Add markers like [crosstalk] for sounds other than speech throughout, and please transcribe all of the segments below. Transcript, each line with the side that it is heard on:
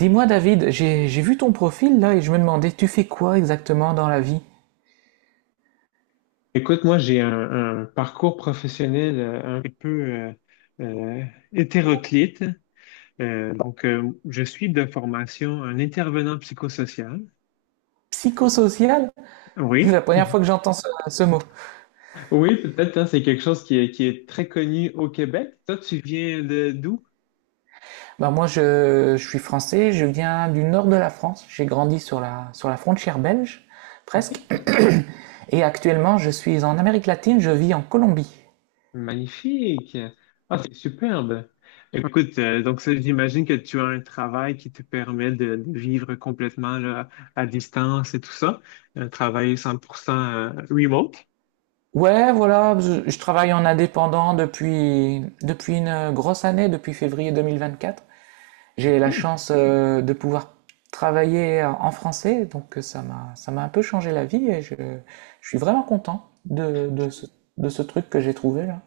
right: Dis-moi David, j'ai vu ton profil là et je me demandais, tu fais quoi exactement dans la vie?
left: Écoute, moi, j'ai un parcours professionnel un peu euh, hétéroclite. Donc, je suis de formation un intervenant psychosocial.
right: Psychosocial? C'est la
left: Oui,
right: première fois que j'entends ce mot.
left: oui, peut-être, hein, c'est quelque chose qui est très connu au Québec. Toi, tu viens de d'où?
right: Bah moi je suis français, je viens du nord de la France, j'ai grandi sur la frontière belge, presque,
left: OK, ouais.
right: et actuellement je suis en Amérique latine, je vis en Colombie.
left: Magnifique. Ah, c'est superbe. Écoute, donc ça, j'imagine que tu as un travail qui te permet de vivre complètement là, à distance et tout ça. Un travail 100% remote.
right: Ouais, voilà, je travaille en indépendant depuis une grosse année, depuis février 2024. J'ai la
left: OK.
right: chance de pouvoir travailler en français, donc ça m'a un peu changé la vie et je suis vraiment content de ce truc que j'ai trouvé là.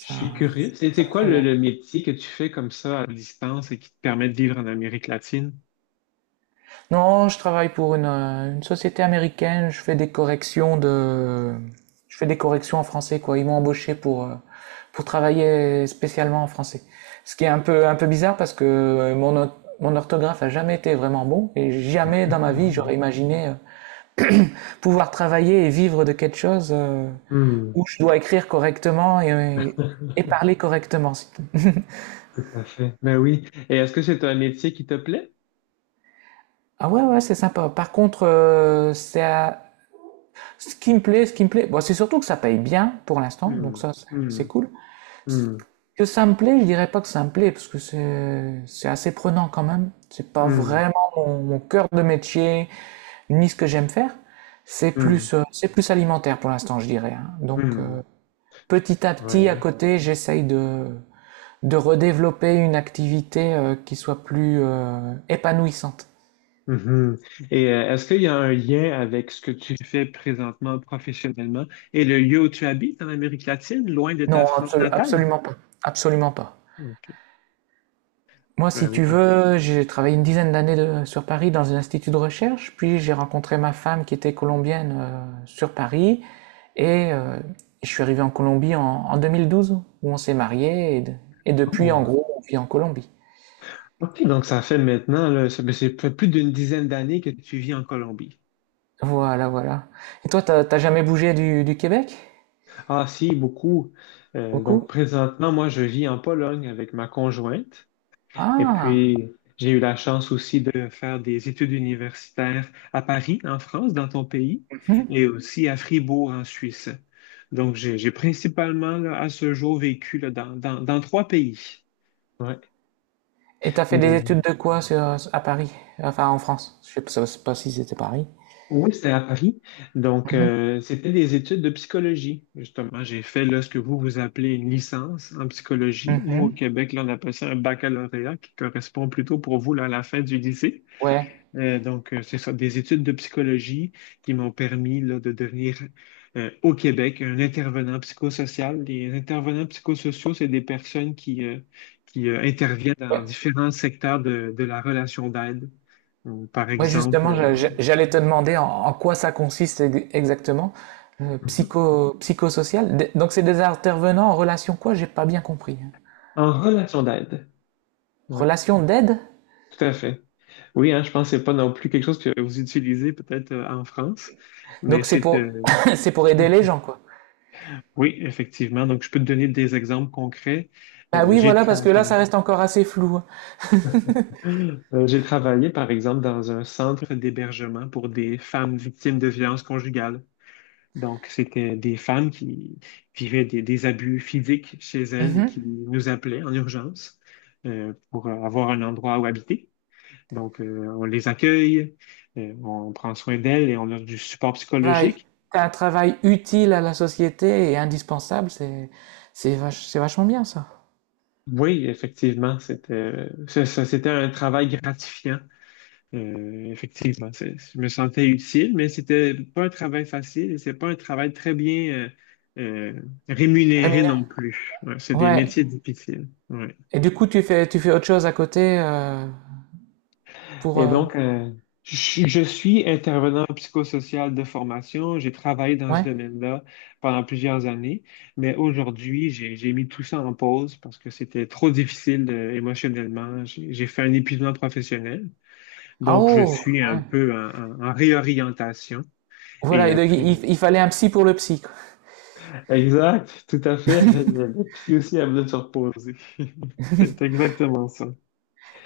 left: Je suis curieux. C'est
right: ça
left: c'est
right: me
left: quoi
right: plaît
left: le,
right: bien.
left: le métier que tu fais comme ça à distance et qui te permet de vivre en Amérique latine?
right: Non, je travaille pour une société américaine, je fais des corrections de je fais des corrections en français quoi. Ils m'ont embauché pour travailler spécialement en français. Ce qui est un peu bizarre parce que mon orthographe a jamais été vraiment bon et jamais dans ma vie j'aurais imaginé pouvoir travailler et vivre de quelque chose
left: Hmm,
right: où je dois écrire correctement et
left: [laughs]
right: parler correctement.
left: tout à fait. Ben oui. Et est-ce que c'est un métier qui te plaît?
right: Ah ouais, ouais, c'est sympa. Par contre, ce qui me plaît, ce qui me plaît. Bon, c'est surtout que ça paye bien pour l'instant, donc
left: Hmm,
right: ça,
left: hmm,
right: cool.
left: hmm,
right: Que ça me plaît, je dirais pas que ça me plaît parce que c'est assez prenant quand même. C'est pas
left: hmm,
right: vraiment mon, mon cœur de métier ni ce que j'aime faire. C'est plus alimentaire pour l'instant, je dirais. Hein. Donc
left: hmm, hmm.
right: petit à petit, à
left: Ouais.
right: côté, j'essaye de redévelopper une activité qui soit plus épanouissante.
left: Mhm. Et est-ce qu'il y a un lien avec ce que tu fais présentement professionnellement et le lieu où tu habites en Amérique latine, loin de
right: Non,
left: ta France natale?
right: absolument pas. Absolument pas.
left: OK.
right: Moi,
left: Ben
right: si
left: oui,
right: tu veux, j'ai travaillé une dizaine d'années sur Paris dans un institut de recherche, puis j'ai rencontré ma femme qui était colombienne sur Paris, et je suis arrivé en Colombie en 2012, où on s'est mariés, et et depuis, en
left: oh.
right: gros, on vit en Colombie.
left: OK, donc ça fait maintenant, là, ça, ben, c'est fait plus d'une dizaine d'années que tu vis en Colombie.
right: Voilà, voilà. Et toi, t'as jamais bougé du Québec?
left: Ah si, beaucoup. Donc
right: Beaucoup?
left: présentement, moi, je vis en Pologne avec ma conjointe. Et
right: Ah!
left: puis, j'ai eu la chance aussi de faire des études universitaires à Paris, en France, dans ton pays,
right: Hmm.
left: et aussi à Fribourg, en Suisse. Donc, j'ai principalement, là, à ce jour, vécu là, dans trois pays. Ouais.
right: Et t'as fait des études
left: Mais-
right: de quoi sur, à Paris? Enfin, en France. Je sais pas si c'était Paris.
left: oui, c'était à Paris. Donc,
right: Mhm.
left: c'était des études de psychologie, justement. J'ai fait là, ce que vous, vous appelez une licence en psychologie. Nous, au
right: Mhm.
left: Québec, là, on appelle ça un baccalauréat qui correspond plutôt pour vous là, à la fin du lycée.
right: Ouais.
left: Donc, c'est ça, des études de psychologie qui m'ont permis là, de devenir au Québec un intervenant psychosocial. Les intervenants psychosociaux, c'est des personnes qui interviennent dans
right: Ouais.
left: différents secteurs de la relation d'aide. Donc, par
right: Ouais,
left: exemple,
right: justement, j'allais te demander en quoi ça consiste exactement,
left: Mhm.
right: psychosocial. D- Donc, c'est des intervenants en relation quoi? J'ai pas bien compris.
left: En relation d'aide. Oui,
right: Relation d'aide?
left: tout à fait. Oui, hein, je pense que c'est pas non plus quelque chose que vous utilisez peut-être en France, mais
right: Donc, c'est
left: c'est
right: pour, [laughs] [coughs] c'est pour aider les gens, quoi.
left: oui, effectivement. Donc, je peux te donner des exemples concrets.
right: Bah
left: Euh,
right: oui,
left: j'ai
right: voilà, parce que
left: travaillé.
right: là, ça reste encore assez flou.
left: J'ai travaillé, par exemple, dans un centre d'hébergement pour des femmes victimes de violences conjugales. Donc, c'était des femmes qui vivaient des abus physiques chez elles et qui
right: Mhm.
left: nous appelaient en urgence pour avoir un endroit où habiter. Donc, on les accueille, on prend soin d'elles et on leur du support
right: Travail-
left: psychologique.
right: T'as un travail utile à la société et indispensable, c'est, c'est c'est vachement bien, ça.
left: Oui, effectivement, c'était c'était un travail gratifiant. Effectivement, je me sentais utile, mais c'était pas un travail facile et c'est pas un travail très bien euh, rémunéré non
right: Rémunération.
left: plus. Ouais, c'est des
right: Ouais.
left: métiers difficiles. Ouais.
right: Et du coup, tu fais autre chose à côté pour.
left: Et donc, je suis intervenant psychosocial de formation. J'ai travaillé dans ce
right: Ouais.
left: domaine-là pendant plusieurs années, mais aujourd'hui, j'ai mis tout ça en pause parce que c'était trop difficile émotionnellement. J'ai fait un épuisement professionnel,
right: Ah
left: donc je
right: oh!
left: suis un
right: Ouais.
left: peu en réorientation. Et
right: Voilà, et
left: euh,
right: donc il fallait un psy pour le psy. Quoi.
left: Exact, tout à fait. Le psy aussi a besoin de se reposer. [laughs] C'est exactement ça.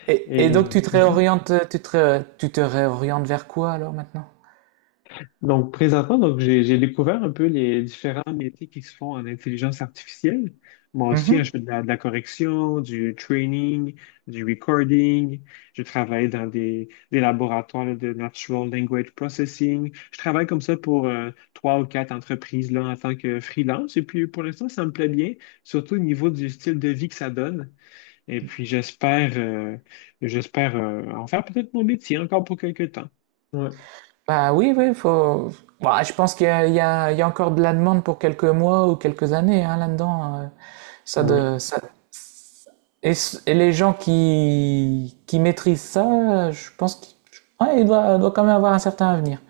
right: Et donc
left: Et
right: tu te réorientes, tu te réorientes vers quoi alors maintenant?
left: donc, présentement, donc, j'ai découvert un peu les différents métiers qui se font en intelligence artificielle. Moi aussi, hein,
right: Mhm.
left: je fais de la correction, du training, du recording. Je travaille dans des laboratoires là, de natural language processing. Je travaille comme ça pour trois ou quatre entreprises là, en tant que freelance. Et puis, pour l'instant, ça me plaît bien, surtout au niveau du style de vie que ça donne. Et puis j'espère en faire peut-être mon métier encore pour quelques temps. Ouais,
right: Bah oui, oui, faut. Bah, je pense qu' il y a encore de la demande pour quelques mois ou quelques années hein, là-dedans. Ça
left: ouais.
right: de, ça... Et, et les gens qui maîtrisent ça, je pense qu'ils ouais, doit quand même avoir un certain avenir.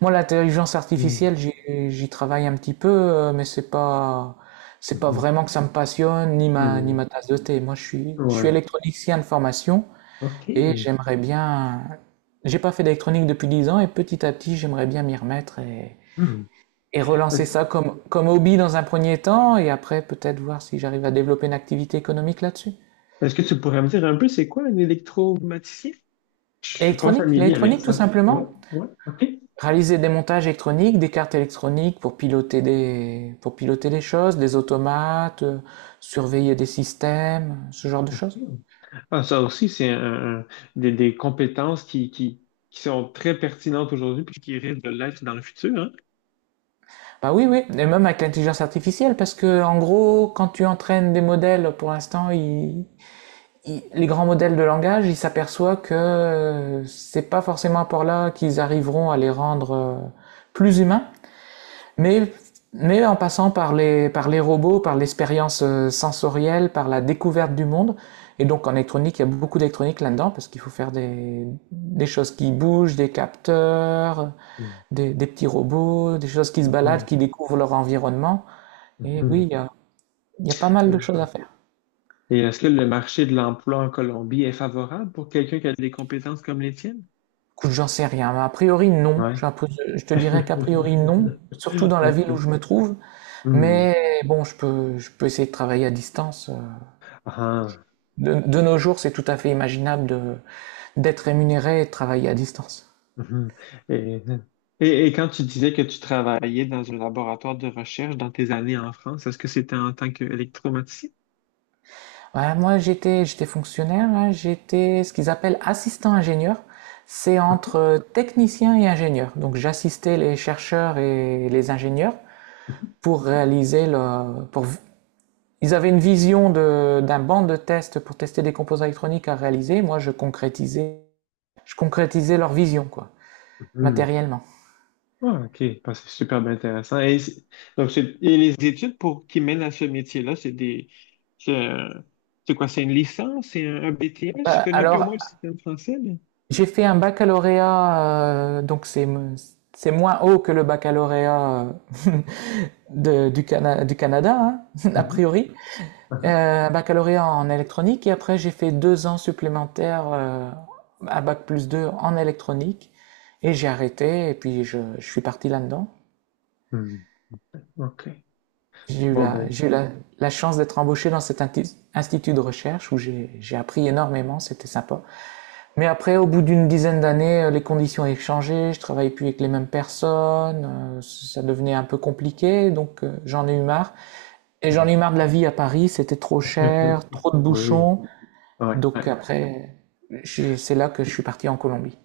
right: Moi, l'intelligence
left: Mm,
right: artificielle, j'y travaille un petit peu, mais c'est pas
left: mhm,
right: vraiment que ça me passionne, ni
left: mm,
right: ma tasse de thé. Moi, je suis
left: ouais.
right: électronicien de formation et
left: OK.
right: j'aimerais bien, j'ai pas fait d'électronique depuis 10 ans et petit à petit, j'aimerais bien m'y remettre
left: Mm.
right: et relancer
left: Est-ce
right: ça comme, comme hobby dans un premier temps et après peut-être voir si j'arrive à développer une activité économique là-dessus.
left: est-ce que tu pourrais me dire un peu c'est quoi un électromaticien? Je suis pas
right: L'électronique,
left: familier avec
right: l'électronique tout
left: ça. Ouais,
right: simplement.
left: ouais, OK.
right: Réaliser des montages électroniques, des cartes électroniques pour piloter des choses, des automates, surveiller des systèmes, ce genre de
left: OK.
right: choses.
left: Ah, ça aussi, c'est des compétences qui sont très pertinentes aujourd'hui puis qui risquent de l'être dans le futur, hein?
right: Bah oui, oui, et même avec l'intelligence artificielle, parce que en gros, quand tu entraînes des modèles, pour l'instant, les grands modèles de langage, ils s'aperçoivent que c'est pas forcément par là qu'ils arriveront à les rendre plus humains, Mais, mais en passant par les robots, par l'expérience sensorielle, par la découverte du monde, et donc en électronique, il y a beaucoup d'électronique là-dedans, parce qu'il faut faire des choses qui bougent, des capteurs,
left: Mm,
right: des petits robots, des choses qui se baladent, qui découvrent leur environnement. Et oui,
left: mhm,
right: il y a pas mal de
left: mhm.
right: choses à faire.
left: Et est-ce que le marché de l'emploi en Colombie est favorable pour quelqu'un qui a des compétences comme les tiennes?
right: Écoute, j'en sais rien. A priori, non.
left: Ouais.
right: Je te dirais qu'a priori, non.
left: [laughs]
right: Surtout dans la
left: Ok.
right: ville où je me trouve.
left: Hmm.
right: Mais bon, je peux essayer de travailler à distance.
left: Ah.
right: De nos jours, c'est tout à fait imaginable de, d'être rémunéré et de travailler à distance.
left: Mhm. Et, et quand tu disais que tu travaillais dans un laboratoire de recherche dans tes années en France, est-ce que c'était en tant qu'électromaticien?
right: Ouais, moi, j'étais fonctionnaire, hein, j'étais ce qu'ils appellent assistant ingénieur. C'est entre technicien et ingénieur. Donc, j'assistais les chercheurs et les ingénieurs pour réaliser le, pour, ils avaient une vision de, d'un banc de test pour tester des composants électroniques à réaliser. Moi, je concrétisais leur vision, quoi, matériellement.
left: Ah, ok, bah, c'est super bien intéressant. Et, et les études pour qui mènent à ce métier-là, c'est un- c'est quoi, c'est une licence, c'est un BTS? Je connais un peu au
right: Alors,
left: moins le système français, mais.
right: j'ai fait un baccalauréat, donc c'est moins haut que le baccalauréat [laughs] du, du Canada, hein, [laughs] a
left: Mhm.
right: priori.
left: Aha.
right: Un baccalauréat en électronique et après j'ai fait deux ans supplémentaires à bac plus 2 en électronique et j'ai arrêté et puis je suis parti là-dedans.
left: Hmm. OK. Bon, ben.
right: J'ai eu la, la chance d'être embauché dans cet institut de recherche où j'ai appris énormément, c'était sympa. Mais après, au bout d'une dizaine d'années, les conditions avaient changé, je travaillais plus avec les mêmes personnes, ça devenait un peu compliqué, donc j'en ai eu marre. Et j'en ai
left: Mhm.
right: eu marre de la vie à Paris, c'était trop cher,
left: [laughs]
right: trop de
left: Oui.
right: bouchons,
left: Ouais, ouais.
right: donc après, c'est là que je suis parti en Colombie.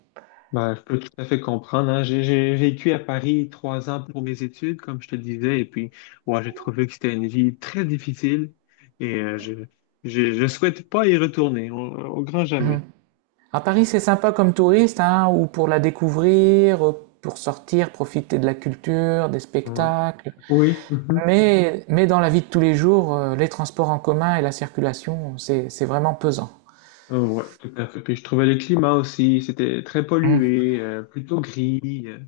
left: Ben, je peux tout à fait comprendre, hein. J'ai vécu à Paris 3 ans pour mes études, comme je te disais, et puis ouais, j'ai trouvé que c'était une vie très difficile et je souhaite pas y retourner au grand jamais.
right: Mhm. À Paris, c'est sympa comme touriste, hein, ou pour la découvrir, pour sortir, profiter de la culture, des spectacles.
left: Oui, mhm.
right: Mais dans la vie de tous les jours, les transports en commun et la circulation, c'est vraiment pesant.
left: Ouais, tout à fait. Puis je trouvais le climat aussi, c'était très
right: Mhm.
left: pollué, plutôt gris. euh.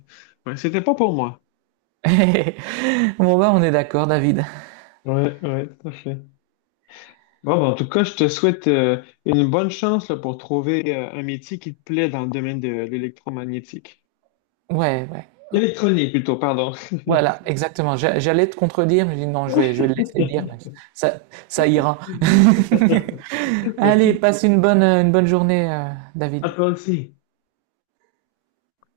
left: Ouais, c'était pas pour moi.
right: [laughs] Bon bah on est d'accord David.
left: Ouais, ouais, tout à fait. Bon, ben, en tout cas, je te souhaite une bonne chance là, pour trouver un métier qui te plaît dans le domaine de l'électromagnétique.
right: Ouais, ouais.
left: Électronique, plutôt, pardon.
right: Voilà, exactement. J'allais te contredire, mais je dis non, je vais le laisser dire.
left: [laughs]
right: Mais Ça, ça ira. [laughs] Allez,
left: Merci.
right: passe une bonne journée,
left: À
right: David.
left: toi aussi.